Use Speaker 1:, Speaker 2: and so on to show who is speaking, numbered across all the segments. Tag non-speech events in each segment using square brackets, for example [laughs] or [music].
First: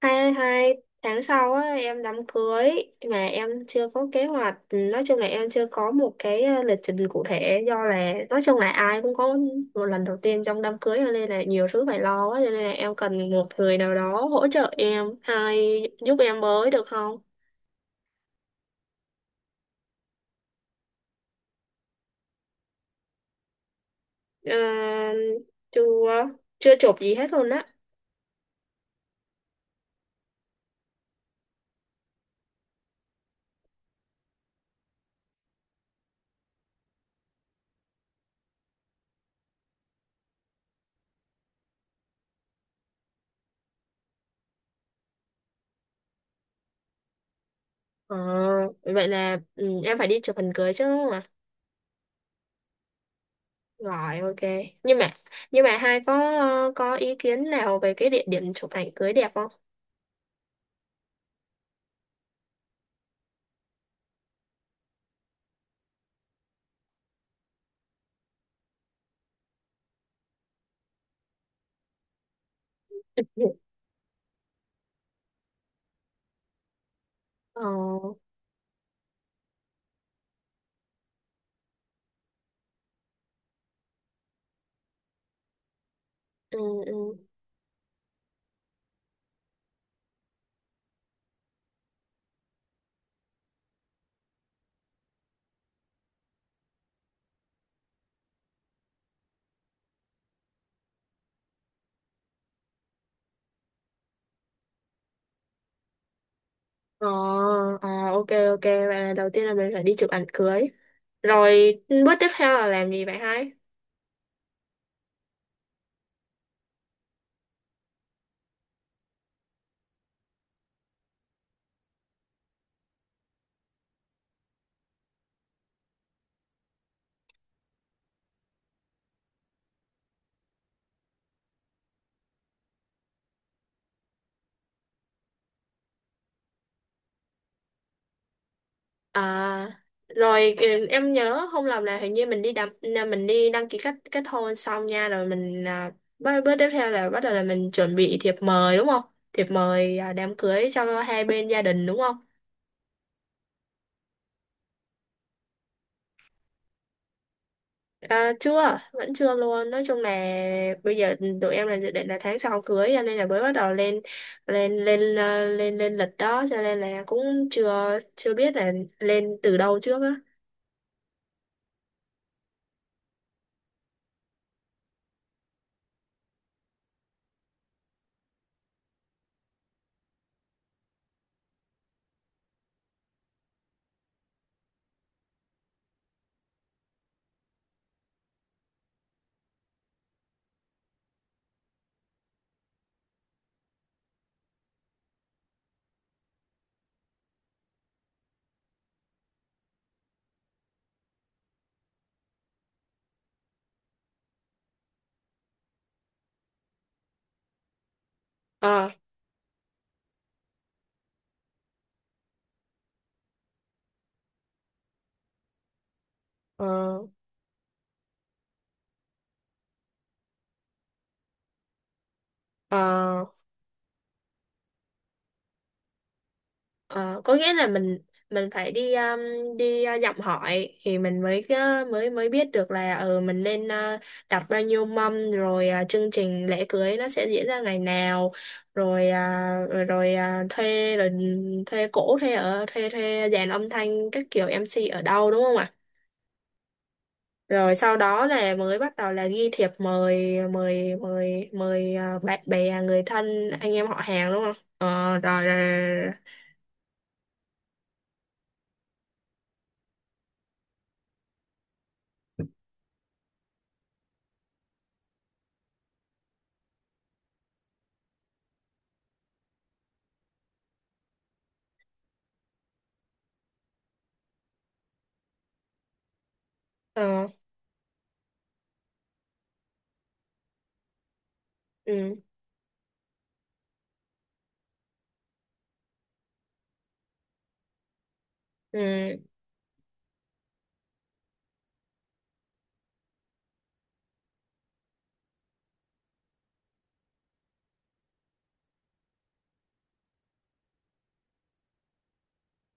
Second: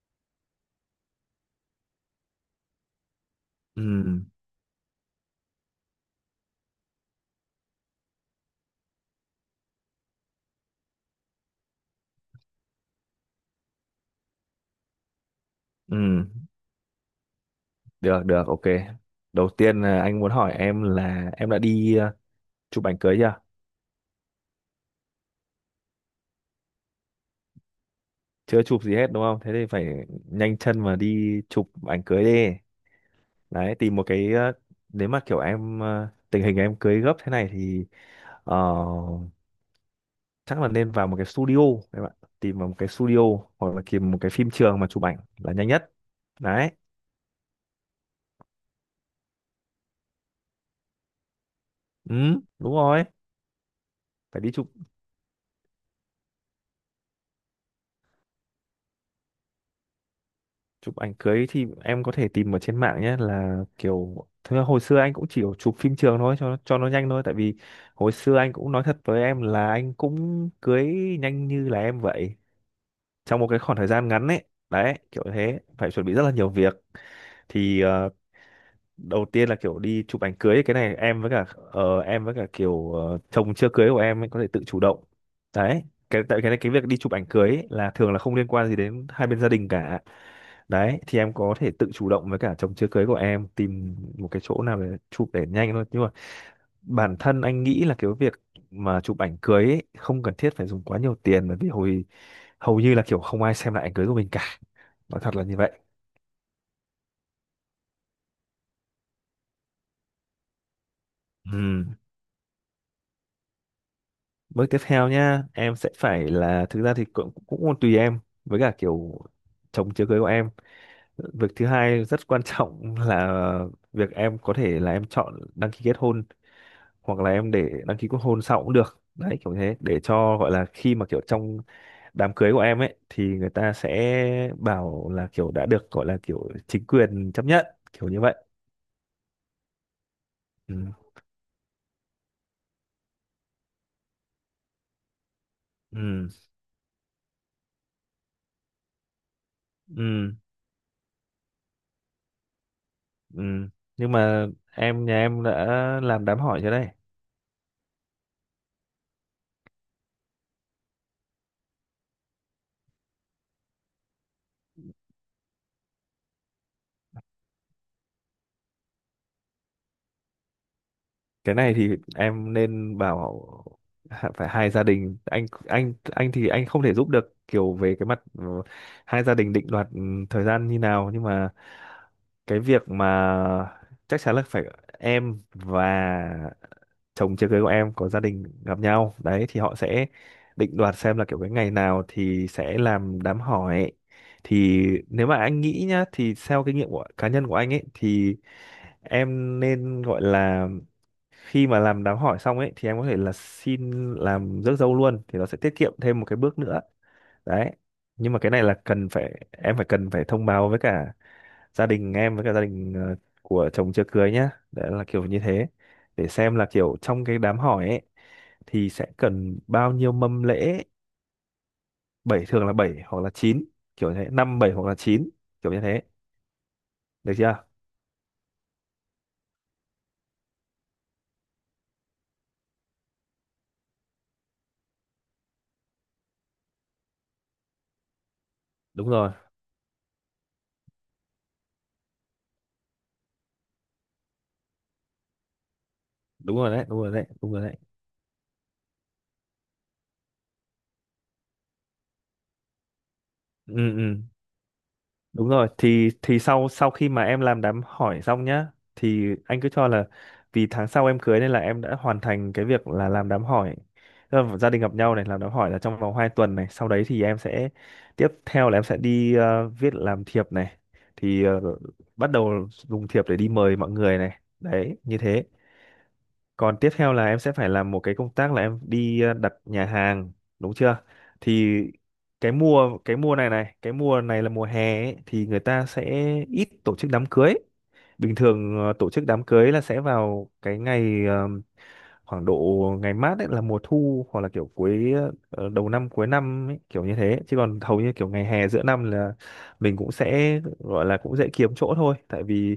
Speaker 1: Hai hai tháng sau á, em đám cưới, mà em
Speaker 2: Ừ,
Speaker 1: chưa có kế hoạch. Nói chung là em chưa có một cái lịch trình cụ thể, do là nói chung là ai cũng có một lần đầu tiên trong đám cưới, cho nên là nhiều thứ phải lo quá, cho nên là em cần một người nào đó hỗ trợ em hay
Speaker 2: ừ,
Speaker 1: giúp em với được không?
Speaker 2: được, được, ok. Đầu tiên là anh muốn hỏi em là em đã đi chụp ảnh cưới chưa?
Speaker 1: Ờ, chưa, chụp gì hết luôn á.
Speaker 2: Chưa chụp gì hết đúng không? Thế thì phải nhanh chân mà đi chụp ảnh cưới đi. Đấy, tìm một cái, nếu mà kiểu em, tình hình em cưới gấp thế này thì ờ, chắc là nên vào một cái studio, các bạn. Tìm vào một cái studio hoặc là tìm một cái phim trường mà chụp ảnh là nhanh nhất. Đấy,
Speaker 1: Ờ, vậy là em phải đi chụp hình cưới chứ đúng không?
Speaker 2: ừ, đúng rồi.
Speaker 1: Rồi, ok.
Speaker 2: Phải đi chụp,
Speaker 1: Nhưng mà nhưng mà hai có có ý kiến nào về cái địa điểm chụp ảnh cưới đẹp không?
Speaker 2: chụp ảnh cưới thì em có thể tìm ở trên mạng nhé, là kiểu thực ra hồi xưa anh cũng chỉ chụp phim trường thôi cho nó nhanh thôi, tại vì hồi xưa anh cũng nói thật với em là anh cũng cưới nhanh như là em vậy, trong một
Speaker 1: [laughs]
Speaker 2: cái khoảng thời gian ngắn ấy. Đấy kiểu thế phải chuẩn bị rất là nhiều việc,
Speaker 1: Ờ.
Speaker 2: thì đầu tiên là kiểu đi chụp ảnh cưới ấy, cái này em với cả em với cả kiểu chồng chưa cưới của em ấy có thể tự chủ động. Đấy, cái tại cái
Speaker 1: Ừ.
Speaker 2: này, cái việc
Speaker 1: Ừ.
Speaker 2: đi chụp ảnh cưới ấy là thường là không liên quan gì đến hai bên gia đình cả. Đấy thì em có thể tự chủ động với cả chồng chưa cưới của em tìm một cái chỗ nào để chụp để nhanh thôi, nhưng mà bản thân anh nghĩ là cái việc mà chụp ảnh cưới ấy, không cần thiết phải dùng quá nhiều tiền, bởi vì hầu như là kiểu không ai xem lại ảnh cưới của mình cả, nói thật là như vậy.
Speaker 1: Ờ. À, ok, ok, vậy là đầu tiên là mình phải đi chụp ảnh cưới.
Speaker 2: Ừ.
Speaker 1: Rồi bước tiếp theo là làm gì vậy hai?
Speaker 2: Bước tiếp theo nhá, em sẽ phải là thực ra thì cũng cũng còn tùy em với cả kiểu chồng chưa cưới của em. Việc thứ hai rất quan [laughs] trọng là việc em có thể là em chọn đăng ký kết hôn hoặc là em để đăng ký kết hôn sau cũng được. Đấy kiểu thế để cho gọi là khi mà kiểu trong đám cưới của em ấy thì người ta sẽ bảo là kiểu đã được gọi là kiểu chính quyền chấp nhận, kiểu như vậy.
Speaker 1: À rồi,
Speaker 2: Ừ.
Speaker 1: em nhớ không lầm là hình như mình đi đăng là mình đi đăng ký kết kết hôn xong nha, rồi mình,
Speaker 2: Ừ.
Speaker 1: bước tiếp theo là bắt đầu là mình chuẩn bị thiệp mời đúng không? Thiệp mời
Speaker 2: Ừ.
Speaker 1: đám cưới cho hai bên gia đình đúng không?
Speaker 2: Ừ. Nhưng mà nhà em đã làm đám hỏi chưa đây?
Speaker 1: À, chưa, vẫn chưa luôn. Nói chung là bây giờ tụi em là dự định là tháng sau cưới, cho nên là mới bắt đầu lên lên lên ờ, lên lên lịch đó, cho nên là cũng chưa chưa biết là lên từ đâu trước á.
Speaker 2: Cái này thì em nên bảo, phải hai gia đình, anh thì anh không thể giúp được kiểu về cái mặt ừ, hai gia đình định đoạt ừ, thời gian như nào, nhưng mà cái việc mà chắc chắn là phải em và chồng chưa cưới của em có gia đình gặp nhau, đấy thì họ sẽ định đoạt xem là kiểu cái ngày nào thì sẽ làm đám hỏi. Thì nếu mà anh nghĩ nhá, thì theo kinh nghiệm của cá nhân của anh ấy thì em nên gọi là khi mà làm đám hỏi xong ấy thì em có thể là xin làm rước dâu luôn thì nó sẽ tiết kiệm thêm một cái bước nữa. Đấy nhưng mà cái này là
Speaker 1: Ờ.
Speaker 2: cần phải em phải cần phải thông báo với cả gia đình em với cả gia đình của chồng chưa cưới nhá, đấy là kiểu như thế, để xem là kiểu
Speaker 1: Ờ.
Speaker 2: trong cái đám hỏi ấy thì sẽ cần bao nhiêu mâm lễ. Bảy, thường là bảy hoặc
Speaker 1: Ờ.
Speaker 2: là chín, kiểu như thế, năm bảy hoặc là chín, kiểu như thế,
Speaker 1: Ờ,
Speaker 2: được
Speaker 1: có nghĩa
Speaker 2: chưa?
Speaker 1: là mình phải đi đi dặm hỏi thì mình mới mới mới biết được là ờ mình nên đặt bao nhiêu mâm, rồi chương trình lễ cưới nó sẽ diễn ra ngày nào, rồi
Speaker 2: Đúng rồi,
Speaker 1: rồi, rồi thuê, rồi ừ, thuê cổ thuê ở thuê thuê dàn âm thanh các kiểu, MC ở đâu, đúng không ạ?
Speaker 2: đúng rồi đấy, đúng rồi đấy, đúng rồi
Speaker 1: Rồi
Speaker 2: đấy.
Speaker 1: sau đó là mới bắt đầu là ghi thiệp mời mời mời mời bạn bè, người thân, anh em
Speaker 2: Ừ,
Speaker 1: họ
Speaker 2: ừ.
Speaker 1: hàng đúng không? Ờ rồi,
Speaker 2: Đúng rồi,
Speaker 1: rồi.
Speaker 2: thì sau sau khi mà em làm đám hỏi xong nhá, thì anh cứ cho là vì tháng sau em cưới nên là em đã hoàn thành cái việc là làm đám hỏi. Tức là gia đình gặp nhau này, làm đám hỏi là trong vòng 2 tuần này, sau đấy thì em sẽ, tiếp theo là em sẽ đi viết làm thiệp này. Thì bắt đầu dùng thiệp để đi mời mọi người này. Đấy, như thế. Còn tiếp theo là
Speaker 1: Ờ.
Speaker 2: em sẽ phải làm một cái công tác là em đi đặt nhà hàng, đúng chưa? Thì
Speaker 1: Ừ.
Speaker 2: cái mùa này này, cái mùa này là mùa hè ấy, thì người ta sẽ ít tổ chức đám cưới. Bình thường tổ
Speaker 1: Ừ.
Speaker 2: chức đám cưới là sẽ vào cái ngày khoảng độ ngày mát ấy là mùa thu hoặc là kiểu cuối, đầu năm cuối năm ấy, kiểu như thế. Chứ còn hầu như kiểu ngày hè giữa năm là mình cũng sẽ gọi là cũng dễ kiếm chỗ thôi, tại vì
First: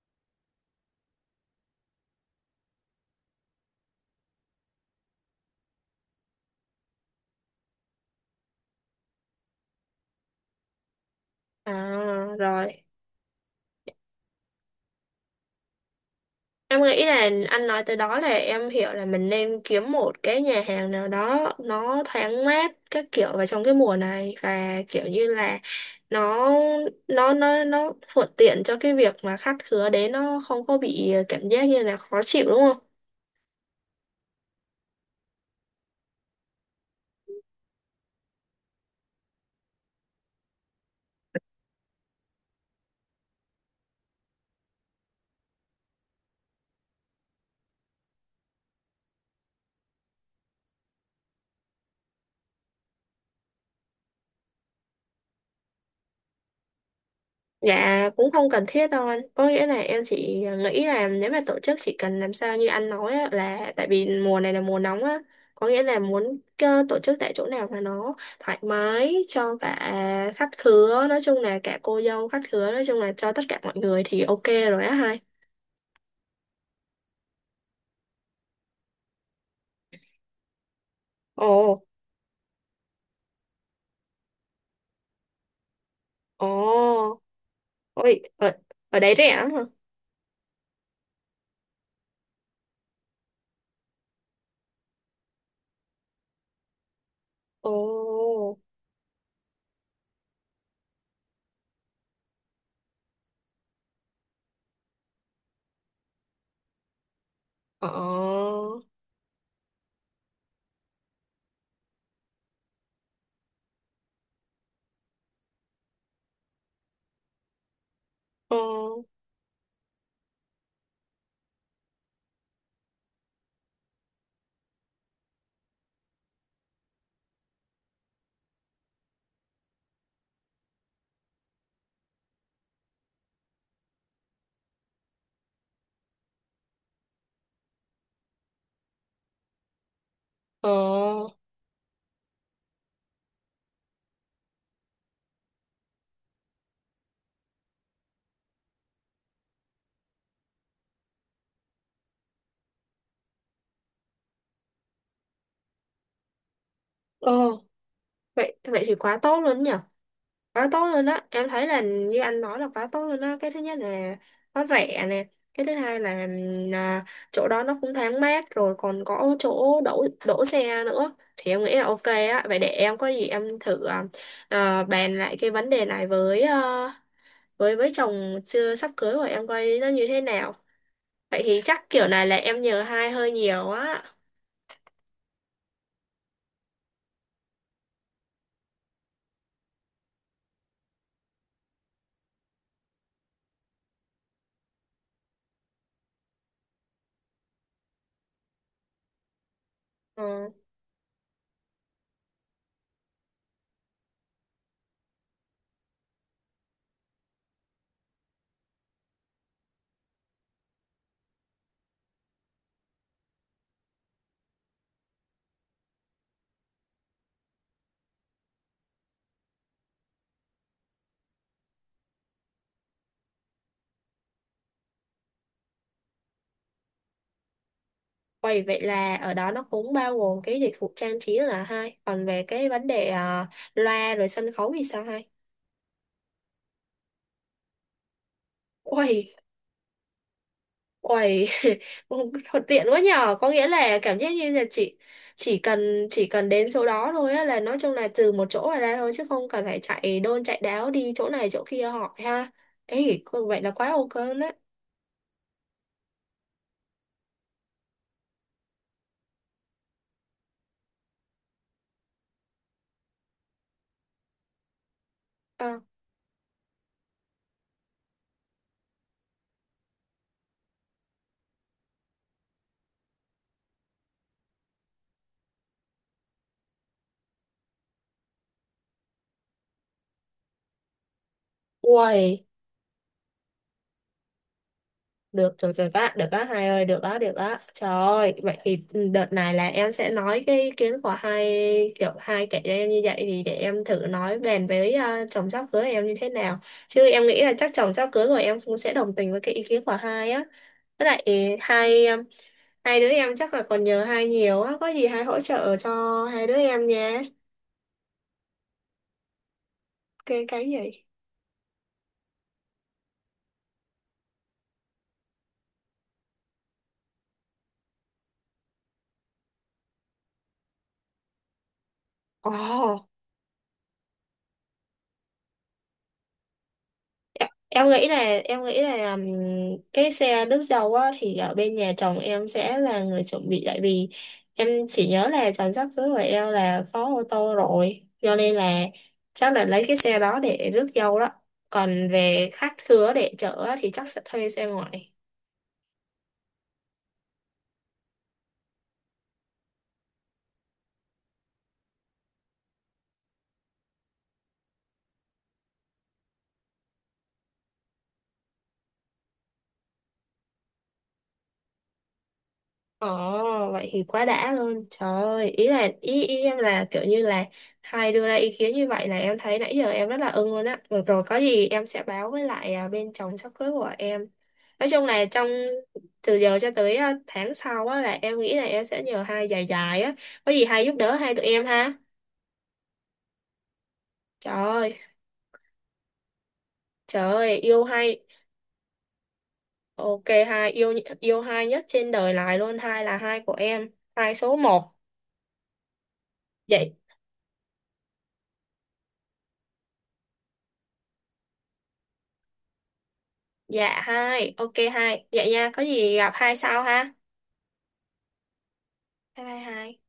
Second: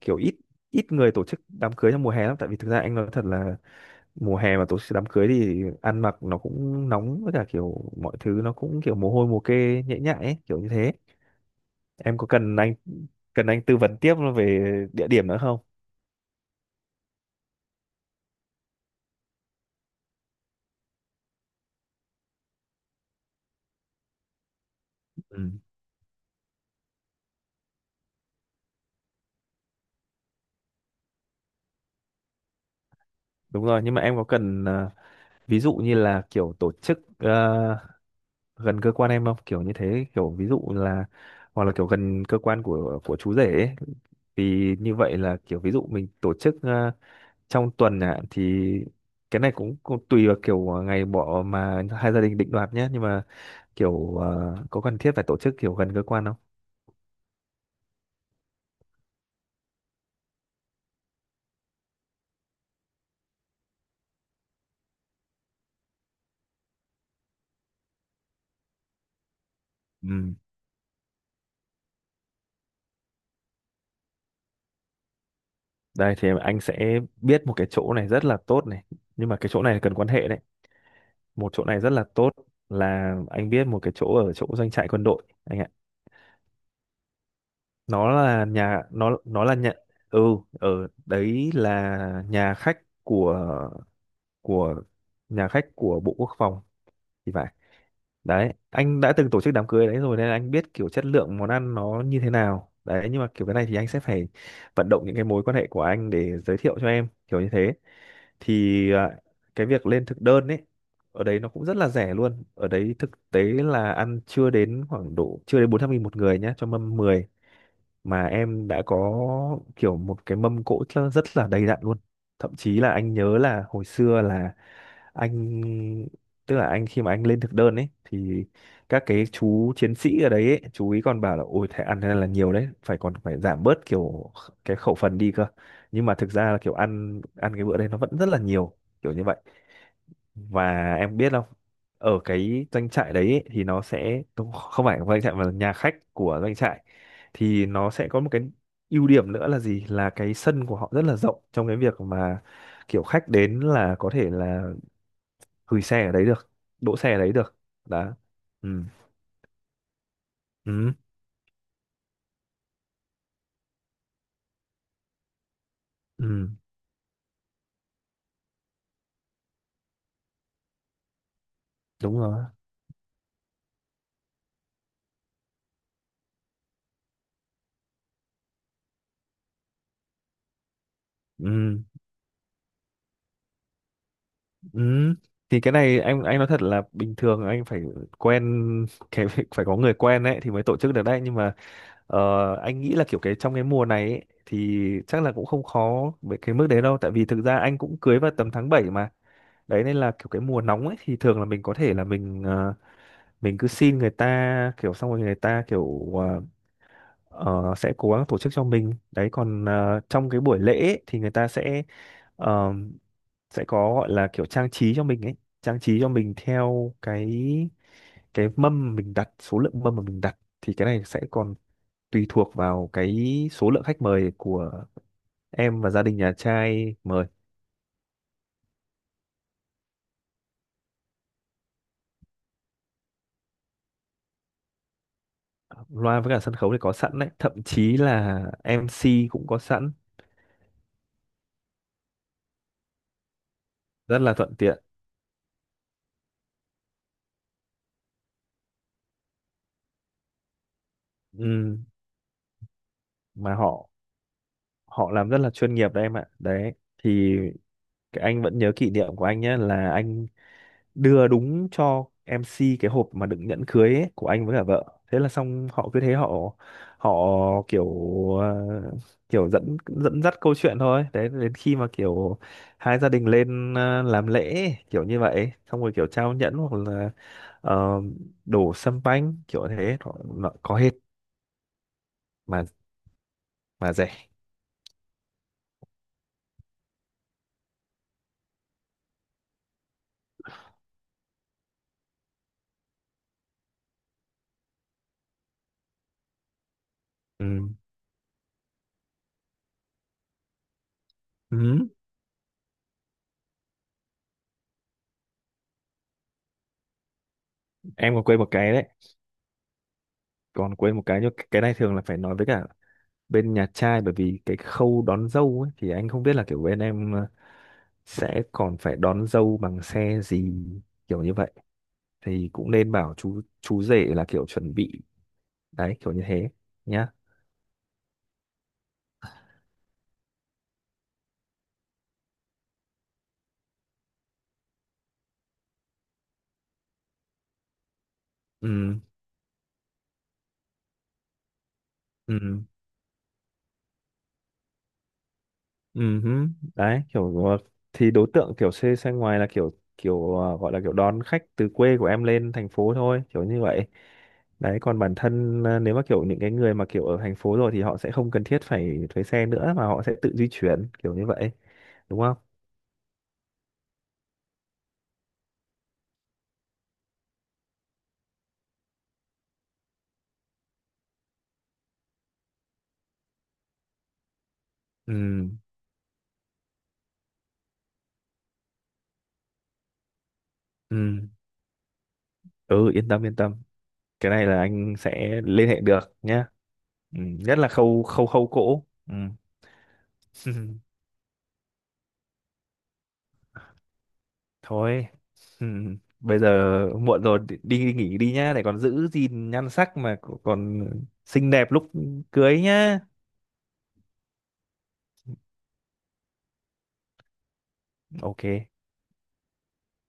Speaker 2: kiểu ít ít người tổ chức đám cưới trong mùa hè lắm, tại vì thực ra anh nói thật là mùa hè mà tổ chức đám cưới thì ăn mặc nó cũng nóng với cả kiểu mọi thứ nó cũng kiểu mồ hôi mồ kê nhễ nhại ấy, kiểu như thế.
Speaker 1: À
Speaker 2: Em có cần anh,
Speaker 1: rồi.
Speaker 2: cần anh tư vấn tiếp về địa điểm nữa không?
Speaker 1: Em nghĩ là anh nói từ đó là em hiểu là mình nên kiếm một cái nhà hàng nào đó nó thoáng mát các kiểu vào trong cái mùa này, và kiểu như
Speaker 2: Ừ,
Speaker 1: là nó, nó thuận tiện cho cái việc mà khách khứa đến nó không có bị cảm giác như là khó chịu đúng không?
Speaker 2: đúng rồi, nhưng mà em có cần ví dụ như là kiểu tổ chức gần cơ quan em không, kiểu như thế, kiểu ví dụ là hoặc là kiểu gần cơ quan của chú rể ấy. Thì như vậy là kiểu ví dụ mình tổ chức trong tuần ạ thì cái này cũng tùy vào kiểu ngày bỏ mà hai gia đình định đoạt nhé, nhưng mà kiểu có cần thiết phải tổ chức kiểu gần cơ quan không?
Speaker 1: Dạ cũng không cần thiết đâu anh. Có nghĩa là em chỉ nghĩ là nếu mà tổ chức chỉ cần làm sao như anh nói á, là tại vì mùa này là mùa nóng á, có nghĩa là muốn tổ chức tại chỗ nào mà nó thoải mái cho cả
Speaker 2: Ừ.
Speaker 1: khách khứa, nói chung là cả cô dâu khách khứa, nói chung là cho tất cả mọi người thì ok rồi á hai.
Speaker 2: Đây thì anh sẽ biết một cái chỗ này rất là tốt này, nhưng mà cái chỗ này cần quan hệ đấy,
Speaker 1: Ồ.
Speaker 2: một chỗ này rất là tốt, là anh biết một cái chỗ ở chỗ doanh trại quân đội anh ạ.
Speaker 1: Ồ.
Speaker 2: nó
Speaker 1: Ôi,
Speaker 2: là
Speaker 1: ở,
Speaker 2: nhà
Speaker 1: ở đấy
Speaker 2: nó
Speaker 1: rẻ
Speaker 2: nó
Speaker 1: lắm
Speaker 2: là
Speaker 1: hả?
Speaker 2: nhà ừ, ở đấy là nhà khách của, nhà khách của Bộ Quốc phòng thì phải.
Speaker 1: Ồ.
Speaker 2: Đấy anh đã từng tổ chức đám cưới đấy rồi nên anh biết kiểu chất lượng món ăn nó như thế nào, đấy nhưng mà kiểu cái này thì anh sẽ phải vận động những cái mối quan hệ của anh để giới thiệu cho em, kiểu như thế.
Speaker 1: Ồ.
Speaker 2: Thì cái việc lên thực đơn ấy, ở đấy nó cũng rất là rẻ luôn, ở đấy thực tế là ăn chưa đến khoảng độ chưa đến 400.000 một người nhá, cho mâm 10 mà
Speaker 1: Ồ.
Speaker 2: em đã có kiểu một cái mâm cỗ rất rất là đầy đặn luôn. Thậm chí là anh nhớ là hồi xưa là anh tức là anh, khi mà anh lên thực đơn ấy thì các cái chú chiến sĩ ở đấy ấy, chú ý còn bảo là ôi thế ăn thế này là nhiều đấy phải còn phải giảm bớt kiểu cái khẩu phần đi cơ, nhưng mà thực ra là kiểu ăn ăn cái bữa đấy nó vẫn rất là nhiều, kiểu như vậy. Và em biết
Speaker 1: Ồ.
Speaker 2: không, ở cái doanh trại đấy ấy, thì nó sẽ không không phải doanh trại mà là nhà khách của doanh trại, thì nó sẽ có một cái ưu điểm nữa là gì, là cái sân của họ rất là rộng, trong cái việc mà kiểu khách đến là có thể là gửi xe ở đấy được, đỗ xe ở
Speaker 1: Ồ,
Speaker 2: đấy được, đó.
Speaker 1: vậy
Speaker 2: Ừ,
Speaker 1: vậy thì quá tốt luôn nhỉ. Quá tốt
Speaker 2: ừ,
Speaker 1: luôn đó, em thấy là như anh nói là quá tốt luôn đó. Cái thứ nhất là nó rẻ nè, cái thứ hai là
Speaker 2: ừ,
Speaker 1: à, chỗ đó nó cũng thoáng mát, rồi còn có chỗ đổ đổ xe nữa, thì em nghĩ là ok
Speaker 2: đúng
Speaker 1: á.
Speaker 2: rồi,
Speaker 1: Vậy để em có gì em thử bàn lại cái vấn đề này với với chồng chưa sắp cưới của em coi nó như thế nào. Vậy thì
Speaker 2: ừ,
Speaker 1: chắc kiểu này là em nhờ hai hơi nhiều á.
Speaker 2: ừ, thì cái này anh nói thật là bình thường anh phải quen, cái [laughs] phải có người quen đấy thì mới tổ chức được đấy, nhưng mà Ờ, anh nghĩ là kiểu cái trong cái mùa này ấy, thì chắc là cũng không khó với cái mức đấy đâu, tại vì thực ra anh cũng cưới vào tầm tháng 7 mà. Đấy nên là kiểu cái mùa nóng ấy thì thường là mình có thể là mình mình cứ xin người ta kiểu xong rồi người ta kiểu sẽ cố gắng tổ chức cho mình. Đấy còn trong cái buổi lễ ấy, thì người ta sẽ ờ, sẽ có gọi là kiểu trang trí cho mình ấy, trang trí cho mình theo cái mâm mình đặt, số lượng mâm mà mình đặt thì cái này sẽ còn tùy thuộc vào cái số lượng khách mời của em và gia đình nhà trai mời.
Speaker 1: Vậy Vậy là ở đó nó cũng bao gồm cái dịch vụ trang trí là hai, còn về cái vấn đề loa rồi sân khấu thì sao hai?
Speaker 2: Loa với cả sân khấu thì có sẵn đấy, thậm chí là em
Speaker 1: Uầy,
Speaker 2: MC cũng có sẵn,
Speaker 1: uầy, [laughs] thuận tiện quá nhờ, có nghĩa là cảm
Speaker 2: rất
Speaker 1: giác
Speaker 2: là
Speaker 1: như
Speaker 2: thuận
Speaker 1: là
Speaker 2: tiện.
Speaker 1: chị chỉ cần đến chỗ đó thôi á, là nói chung là từ một chỗ mà ra thôi, chứ không cần phải chạy đôn chạy đáo đi chỗ này chỗ
Speaker 2: Ừ.
Speaker 1: kia hỏi ha. Ê,
Speaker 2: Mà
Speaker 1: vậy là
Speaker 2: họ,
Speaker 1: quá ok đấy.
Speaker 2: họ làm rất là chuyên nghiệp đấy em ạ. Đấy thì cái anh vẫn nhớ kỷ niệm của anh nhé là anh đưa đúng cho em MC cái hộp mà đựng nhẫn cưới ấy, của anh với cả vợ, thế là xong
Speaker 1: À,
Speaker 2: họ cứ thế họ, họ kiểu ờ, kiểu dẫn dẫn dắt câu chuyện thôi, đấy đến khi mà kiểu hai gia đình lên làm lễ ấy, kiểu như vậy xong rồi kiểu trao nhẫn hoặc là ờ, đổ sâm banh kiểu thế nó có hết,
Speaker 1: uầy.
Speaker 2: mà mà rẻ.
Speaker 1: Được, được rồi bác, được bác hai ơi, được đó, được đó. Trời ơi, vậy thì đợt này là em sẽ nói cái ý kiến của hai kiểu hai kẻ cho em như vậy, thì để em thử nói bàn với chồng sắp cưới em như thế nào. Chứ em nghĩ là
Speaker 2: Ừ.
Speaker 1: chắc chồng sắp cưới của em cũng sẽ đồng tình với cái ý kiến của hai á. Với lại
Speaker 2: Ừ.
Speaker 1: hai em- hai đứa em chắc là còn nhờ hai nhiều á, có gì hai hỗ trợ cho hai đứa em nha.
Speaker 2: Em còn quên một cái đấy,
Speaker 1: Cái
Speaker 2: còn quên
Speaker 1: gì?
Speaker 2: một cái, nhưng cái này thường là phải nói với cả bên nhà trai, bởi vì cái khâu đón dâu ấy, thì anh không biết là kiểu bên em sẽ còn phải đón dâu bằng xe gì, kiểu như vậy, thì cũng nên
Speaker 1: Ồ.
Speaker 2: bảo chú rể là kiểu chuẩn bị, đấy kiểu như thế nhá.
Speaker 1: Em nghĩ là em nghĩ là um, cái xe nước dầu á thì ở bên nhà chồng em sẽ là người chuẩn bị, tại vì em chỉ nhớ là chồng sắp cưới của em là có ô tô rồi, cho nên là
Speaker 2: Ừ,
Speaker 1: chắc là lấy cái xe đó để rước dâu đó. Còn về
Speaker 2: ừ,
Speaker 1: khách khứa để chở á, thì chắc sẽ thuê xe ngoại.
Speaker 2: ừ hứ. Đấy kiểu thì đối tượng kiểu xe xe ngoài là kiểu kiểu ờ, gọi là kiểu đón khách từ quê của em lên thành phố thôi, kiểu như vậy. Đấy còn bản thân nếu mà kiểu những cái người mà kiểu ở thành phố rồi thì họ sẽ không cần thiết phải thuê xe nữa mà họ sẽ tự di chuyển, kiểu như vậy, đúng không?
Speaker 1: Ồ, vậy thì quá đã luôn. Trời ơi, ý em là kiểu như là hai đưa ra ý kiến như vậy là em thấy nãy giờ em rất là ưng luôn á. Được rồi, có gì em sẽ báo với lại bên chồng sắp cưới của em. Nói chung là trong
Speaker 2: Ừ,
Speaker 1: từ giờ cho tới tháng sau á là em nghĩ là em sẽ nhờ hai dài dài á. Có gì hai giúp đỡ
Speaker 2: ừ,
Speaker 1: hai tụi em ha.
Speaker 2: ừ, yên tâm, yên tâm, cái này
Speaker 1: Trời
Speaker 2: là anh
Speaker 1: ơi,
Speaker 2: sẽ liên hệ được nhé. Ừ,
Speaker 1: trời
Speaker 2: nhất
Speaker 1: ơi,
Speaker 2: là
Speaker 1: yêu
Speaker 2: khâu
Speaker 1: hai.
Speaker 2: khâu khâu cỗ. Ừ.
Speaker 1: Ok hai, yêu
Speaker 2: [laughs]
Speaker 1: yêu hai nhất trên đời này luôn, hai là hai của em, hai số một.
Speaker 2: Thôi ừ, bây giờ
Speaker 1: Vậy
Speaker 2: muộn rồi, đi, đi nghỉ đi nhá, để còn giữ gìn nhan sắc mà còn xinh đẹp lúc cưới nhá.
Speaker 1: dạ hai, ok hai, dạ nha, có gì gặp hai sau ha.
Speaker 2: Ok.
Speaker 1: Bye bye hai.